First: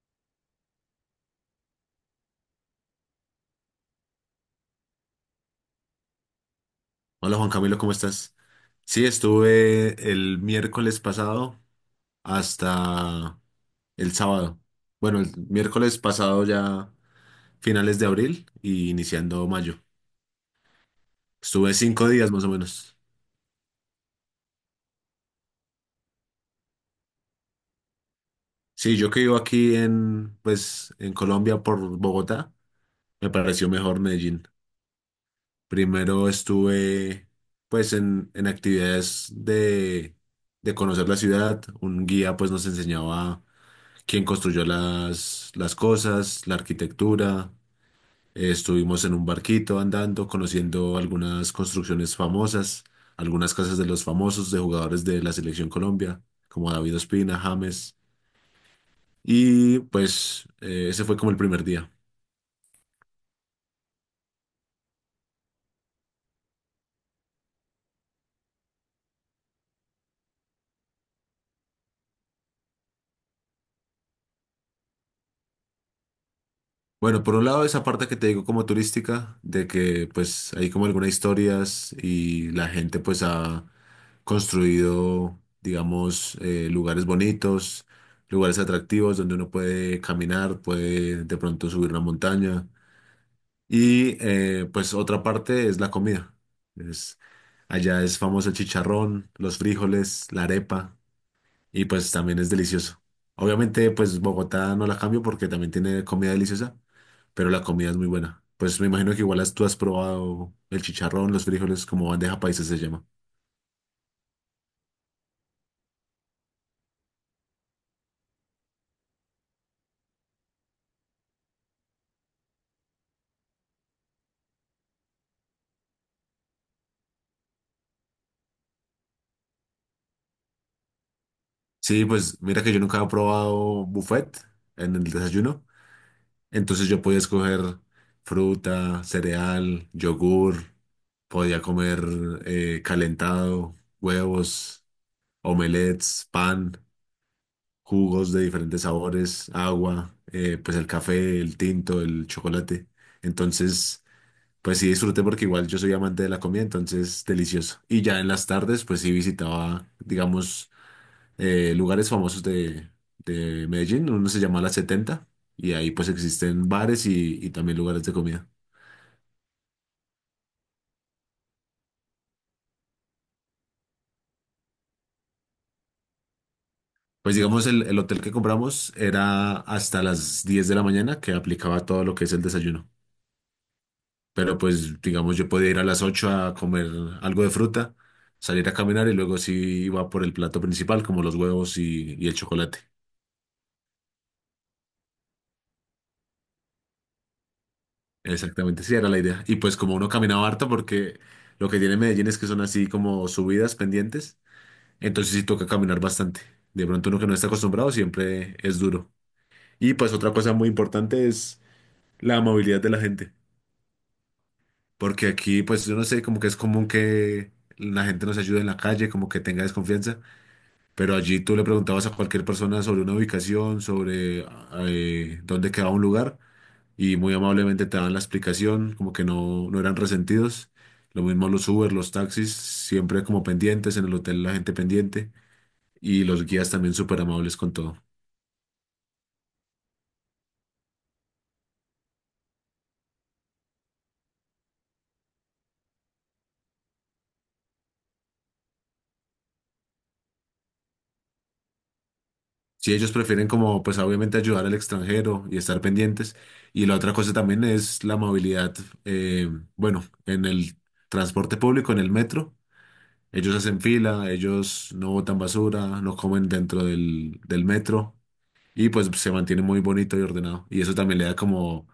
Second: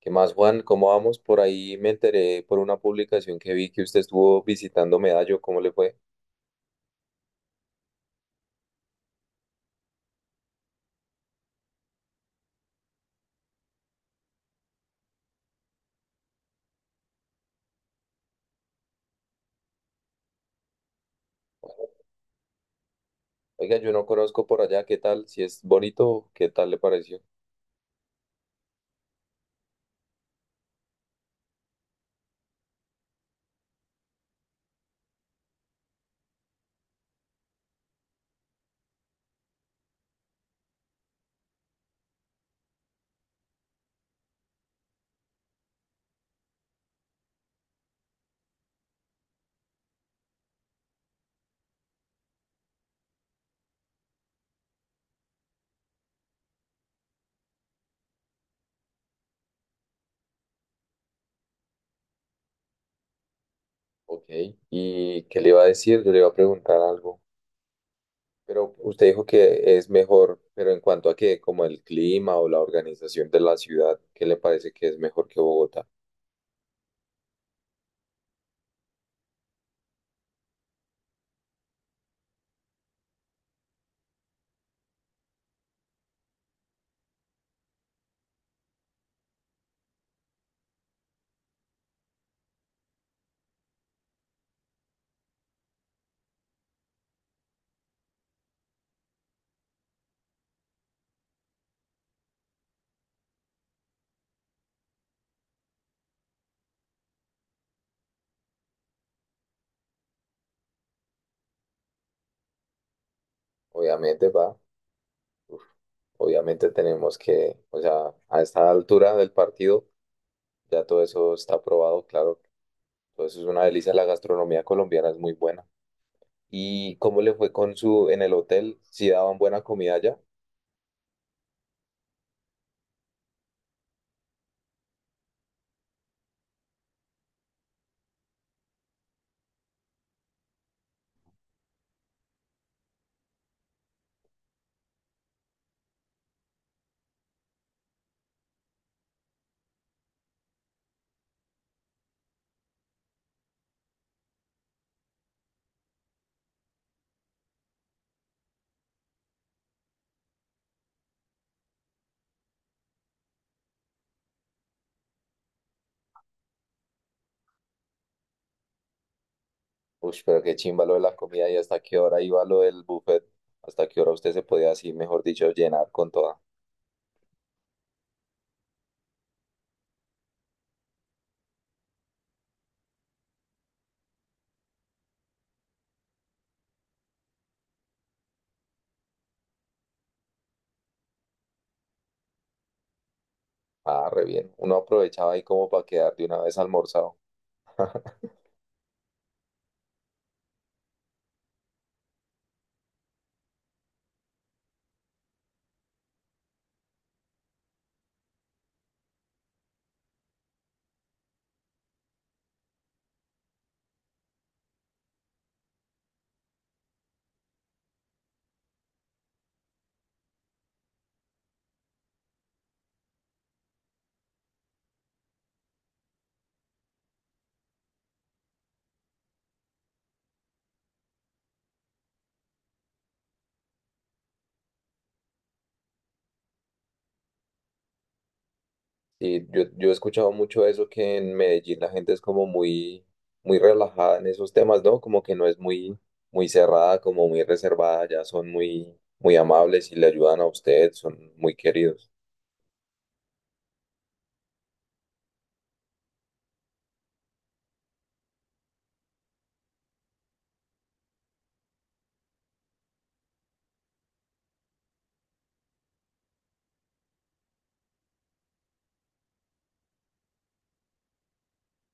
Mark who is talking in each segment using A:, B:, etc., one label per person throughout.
A: ¿Qué más, Juan? ¿Cómo vamos? Por ahí me enteré por una publicación que vi que usted estuvo visitando Medallo. ¿Cómo le fue?
B: Hola Juan Camilo, ¿cómo estás? Sí, estuve el miércoles pasado hasta el sábado. Bueno, el miércoles pasado ya finales de abril y iniciando mayo. Estuve
A: Bueno,
B: 5 días más o menos.
A: oiga, yo no conozco por allá. ¿Qué tal? Si es bonito, ¿qué tal le pareció?
B: Sí, yo que vivo aquí en Colombia por Bogotá, me pareció mejor Medellín. Primero estuve, pues, en actividades de conocer la ciudad. Un guía, pues, nos enseñaba quien construyó las cosas, la arquitectura. Estuvimos en un barquito andando, conociendo algunas construcciones famosas, algunas casas de los famosos, de jugadores de la Selección Colombia, como David Ospina, James. Y pues ese fue como el primer día.
A: Ok. ¿Y qué le iba a decir? Yo le iba a preguntar algo. Pero usted dijo que es mejor, pero en cuanto a qué, como el clima o la organización de la ciudad, ¿qué le parece que es mejor que Bogotá?
B: Bueno, por un lado esa parte que te digo como turística, de que pues hay como algunas historias y la gente pues ha construido, digamos, lugares bonitos, lugares atractivos donde uno puede caminar, puede de pronto subir una montaña. Y pues otra parte es la comida. Es, allá es famoso el chicharrón, los frijoles, la arepa y pues también es delicioso. Obviamente, pues Bogotá no la cambio porque también tiene comida deliciosa, pero la comida es muy buena. Pues me imagino que igual tú has probado el chicharrón, los frijoles, como bandeja paisa se llama.
A: Obviamente, va. Uf, obviamente tenemos que, o sea, a esta altura del partido, ya todo eso está aprobado, claro. Entonces es una delicia, la gastronomía colombiana es muy buena. ¿Y cómo le fue con su en el hotel? ¿Si daban buena comida allá?
B: Sí, pues mira que yo nunca he probado buffet en el desayuno, entonces yo podía escoger fruta, cereal, yogur, podía comer calentado, huevos, omelets, pan. Jugos de diferentes sabores, agua, pues el café, el tinto, el chocolate. Entonces, pues sí disfruté porque igual yo soy amante de la comida, entonces delicioso. Y ya en las tardes, pues sí visitaba, digamos, lugares famosos de Medellín, uno se llama La 70, y ahí pues existen bares y también lugares de comida.
A: Uy, pero qué chimba lo de la comida y hasta qué hora iba lo del buffet, hasta qué hora usted se podía así, mejor dicho, llenar con toda.
B: Pues digamos, el hotel que compramos era hasta las 10 de la mañana que aplicaba todo lo que es el desayuno. Pero pues, digamos, yo podía ir a las 8 a comer algo de fruta, salir a caminar y luego sí iba por el plato principal, como los huevos y el chocolate.
A: Ah, re bien. Uno aprovechaba ahí como para quedar de una vez almorzado.
B: Exactamente, sí, era la idea. Y pues como uno caminaba harto, porque lo que tiene Medellín es que son así como subidas pendientes, entonces sí toca caminar bastante. De pronto uno que no está acostumbrado siempre es duro. Y pues otra cosa muy importante es la movilidad de la gente, porque aquí pues yo no sé, como que es común que la gente nos ayude en la calle, como que tenga desconfianza. Pero allí tú le preguntabas a cualquier persona sobre una ubicación, sobre dónde quedaba un lugar, y muy amablemente te daban la explicación, como que no, no eran resentidos. Lo mismo los Uber, los taxis, siempre como pendientes, en el hotel la gente pendiente, y los guías también súper amables con todo.
A: Sí, yo he escuchado mucho eso que en Medellín la gente es como muy, muy relajada en esos temas, ¿no? Como que no es muy, muy cerrada, como muy reservada, ya son muy, muy amables y le ayudan a usted, son muy queridos.
B: Si ellos prefieren como, pues obviamente ayudar al extranjero y estar pendientes. Y la otra cosa también es la movilidad, eh, bueno, en el transporte público, en el metro. Ellos hacen fila, ellos no botan basura, no comen dentro del metro y pues se mantiene muy bonito y ordenado. Y eso también le da como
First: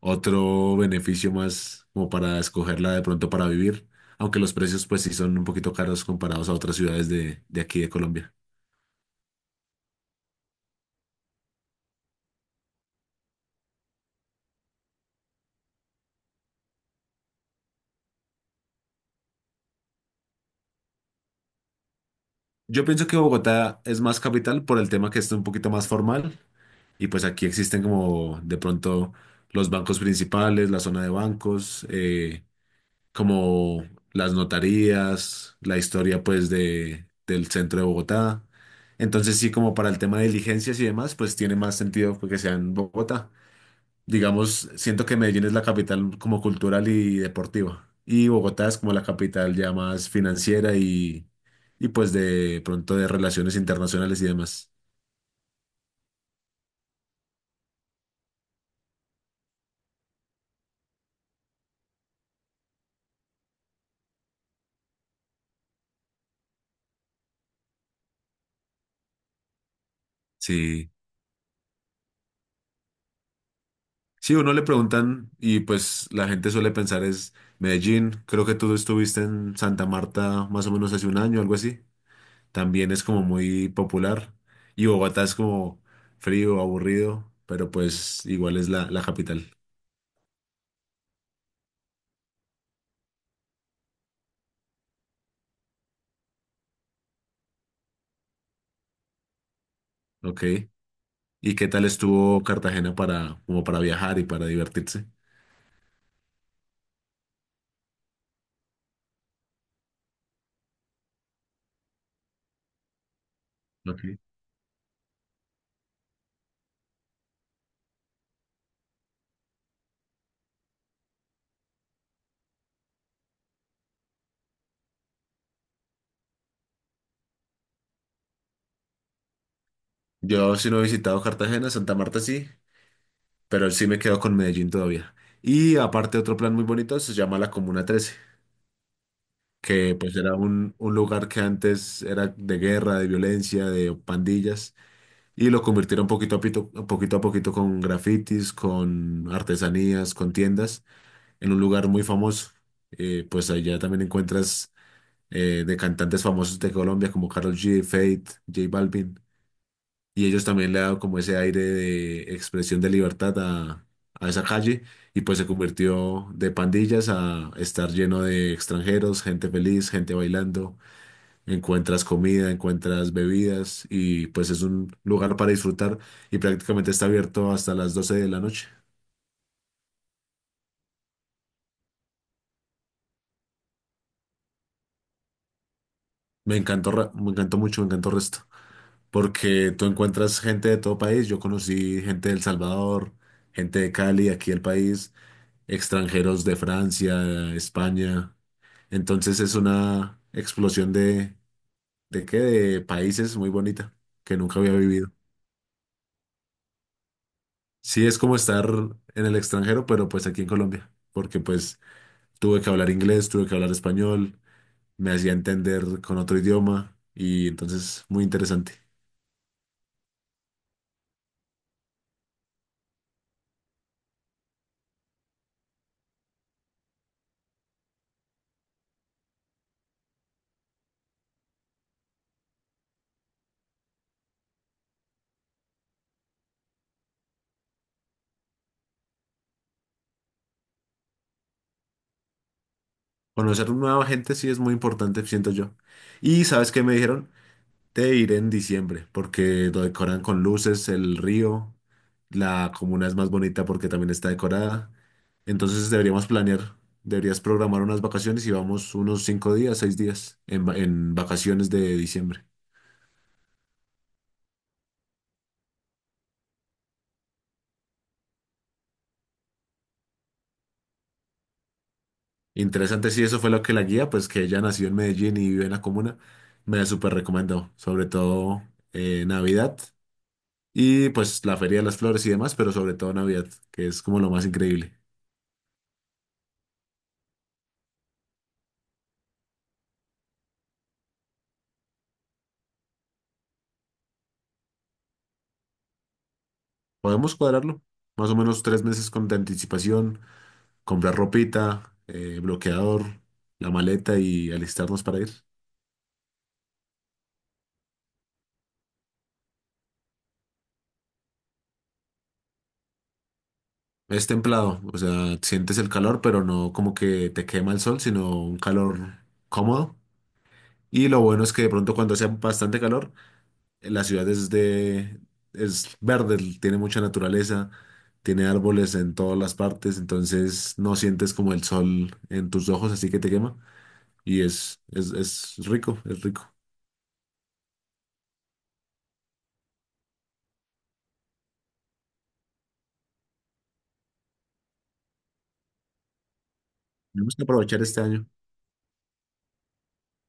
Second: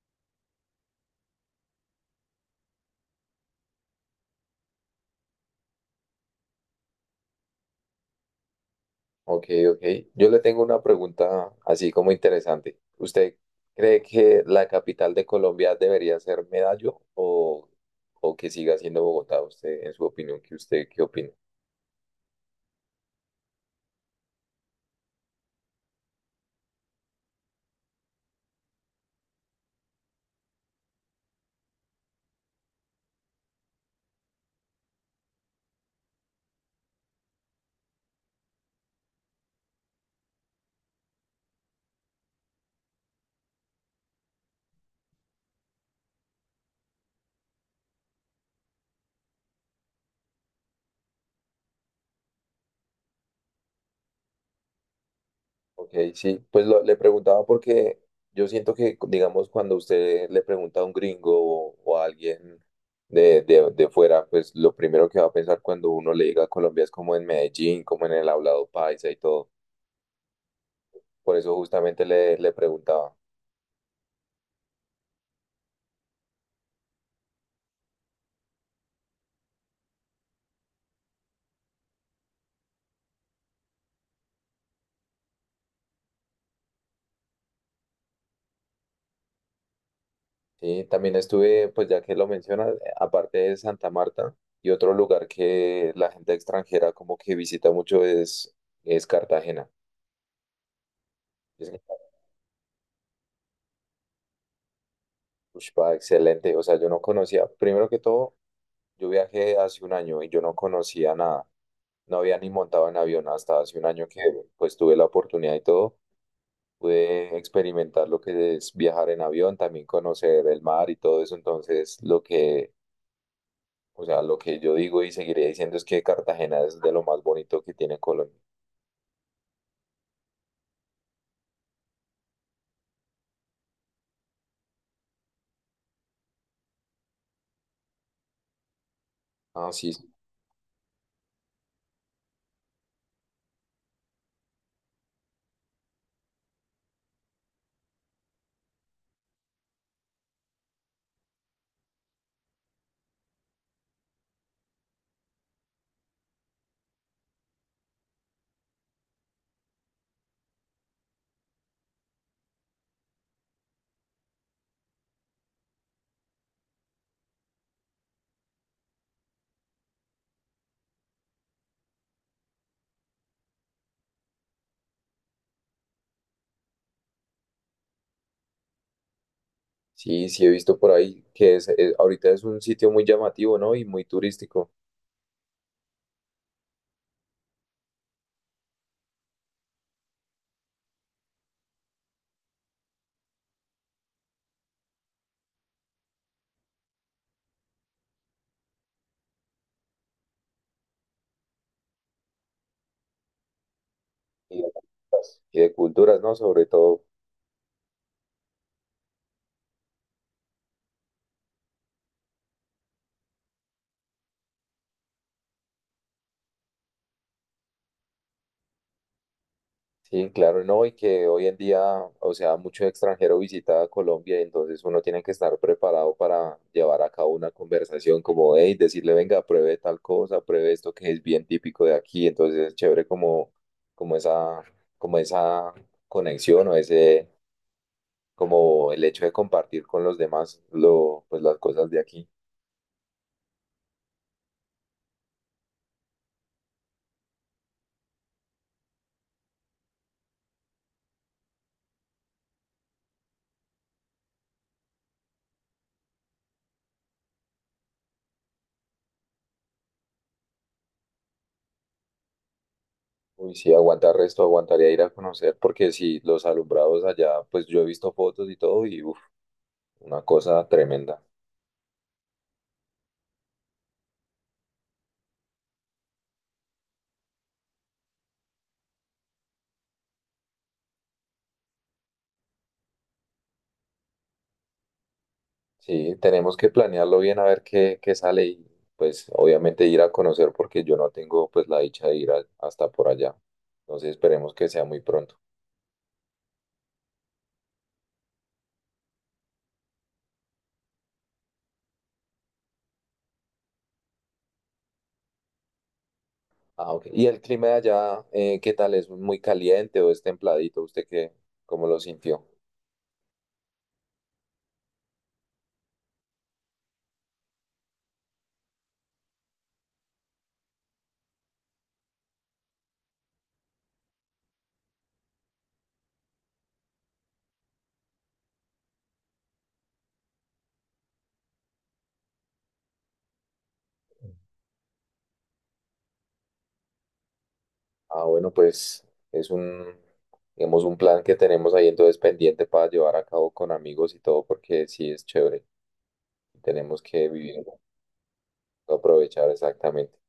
B: otro beneficio más como para escogerla de pronto para vivir, aunque los precios pues sí son un poquito caros comparados a otras ciudades de aquí de Colombia.
A: Ok, ok. Yo le tengo una pregunta así como interesante. ¿Usted cree que la capital de Colombia debería ser Medallo o que siga siendo Bogotá? Usted, en su opinión, ¿qué usted qué opina?
B: Yo pienso que Bogotá es más capital por el tema que es un poquito más formal y pues aquí existen como de pronto los bancos principales, la zona de bancos. Como las notarías, la historia pues del centro de Bogotá. Entonces sí, como para el tema de diligencias y demás, pues tiene más sentido que sea en Bogotá. Digamos, siento que Medellín es la capital como cultural y deportiva. Y Bogotá es como la capital ya más financiera y pues de pronto de relaciones internacionales y demás.
A: Ok, sí, pues le preguntaba porque yo siento que, digamos, cuando usted le pregunta a un gringo o a alguien de fuera, pues lo primero que va a pensar cuando uno le diga Colombia es como en Medellín, como en el hablado paisa y todo.
B: Sí.
A: Por eso justamente le preguntaba.
B: Sí, uno le preguntan y pues la gente suele pensar es Medellín. Creo que tú estuviste en Santa Marta más o menos hace 1 año, algo así. También es como muy popular. Y Bogotá es como frío, aburrido, pero pues igual es la capital.
A: Sí, también estuve, pues ya que lo mencionas, aparte de Santa Marta, y otro lugar que la gente extranjera como que visita mucho es Cartagena.
B: Ok. ¿Y qué
A: Es que,
B: tal estuvo Cartagena para, como para viajar y para divertirse?
A: ush, pa, excelente, o sea, yo no conocía, primero que todo. Yo viajé hace un año y yo no conocía nada. No había ni montado en avión hasta hace un
B: Ok.
A: año que pues tuve la oportunidad y todo. Pude experimentar lo que es viajar en avión, también conocer el mar y todo eso. Entonces, lo que, o sea, lo que yo digo y seguiré diciendo es que Cartagena es de lo más bonito que tiene Colombia.
B: Yo sí no he visitado Cartagena, Santa Marta sí, pero sí me quedo con Medellín todavía. Y aparte otro plan muy bonito se llama la Comuna 13,
A: Ah, sí,
B: que
A: sí,
B: pues era un lugar que antes era de guerra, de violencia, de pandillas. Y lo convirtieron poquito a poquito con grafitis, con artesanías, con tiendas, en un lugar muy famoso. Pues allá también encuentras de cantantes famosos de Colombia como Karol G, Feid, J Balvin. Y ellos también le han dado como ese aire de expresión de libertad a esa calle. Y pues se convirtió de pandillas a estar lleno de extranjeros, gente feliz, gente bailando. Encuentras comida, encuentras bebidas y pues es un lugar para disfrutar y prácticamente está abierto hasta las 12 de la noche.
A: sí, sí he visto por ahí que ahorita es un sitio muy llamativo, ¿no? Y muy turístico.
B: Me encantó, me encantó mucho, me encantó el resto, porque tú encuentras gente de todo país. Yo conocí gente de El Salvador, gente de Cali, aquí el país, extranjeros de Francia, España. Entonces es una explosión ¿de qué? De países muy bonita que nunca había vivido.
A: Y de culturas, ¿no? Sobre todo
B: Sí, es como estar en el extranjero, pero pues aquí en Colombia, porque pues tuve que hablar inglés, tuve que hablar español, me hacía entender con otro idioma y entonces muy interesante.
A: sí, claro, no, y que hoy en día, o sea, mucho extranjero visita a Colombia, y entonces uno tiene que estar preparado para llevar a cabo una conversación como, hey, decirle, venga, pruebe tal cosa, pruebe esto que es bien típico de aquí, entonces es chévere como, como esa, como esa conexión o ese, como el hecho de compartir con los demás lo, pues las cosas de aquí.
B: Conocer nueva gente sí es muy importante, siento yo. Y ¿sabes qué me dijeron? Te iré en diciembre porque lo decoran con luces, el río, la comuna es más bonita porque también está decorada. Entonces deberíamos planear, deberías programar unas vacaciones y vamos unos 5 días, 6 días en vacaciones de diciembre.
A: Uy, sí, aguantar resto, aguantaría ir a conocer, porque sí, los alumbrados allá, pues yo he visto fotos y todo, y uf, una cosa tremenda.
B: Interesante, sí, eso fue lo que la guía, pues que ella nació en Medellín y vive en la comuna, me súper recomendó, sobre todo Navidad y pues la Feria de las Flores y demás, pero sobre todo Navidad, que es como lo más increíble.
A: Sí, tenemos que planearlo bien a ver qué, qué sale y pues obviamente ir a conocer porque yo no tengo pues la dicha de hasta por allá. Entonces esperemos que sea muy pronto.
B: Podemos cuadrarlo, más o menos 3 meses con de anticipación, comprar ropita, bloqueador, la maleta y alistarnos para ir.
A: Ah, ok. ¿Y el clima de allá, qué tal? ¿Es muy caliente o es templadito? ¿Usted qué, cómo lo sintió?
B: Es templado, o sea, sientes el calor, pero no como que te quema el sol, sino un calor cómodo. Y lo bueno es que de pronto cuando hace bastante calor, la ciudad es de, es verde, tiene mucha naturaleza, tiene árboles en todas las partes, entonces no sientes como el sol en tus ojos, así que te quema. Y es rico, es rico.
A: Ah, bueno, pues es un, digamos, un plan que tenemos ahí entonces pendiente para llevar a cabo con amigos y todo porque sí es chévere. Tenemos que
B: Tenemos que
A: vivir,
B: aprovechar este año.
A: aprovechar exactamente.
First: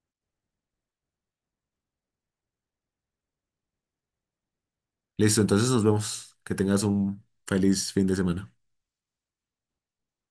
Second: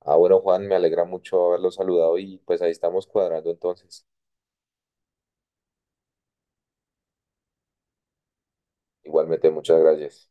A: Ah, bueno, Juan, me alegra mucho haberlo saludado y pues ahí estamos cuadrando entonces.
B: Listo, entonces nos vemos. Que tengas un feliz fin de semana.
A: Igualmente, muchas gracias.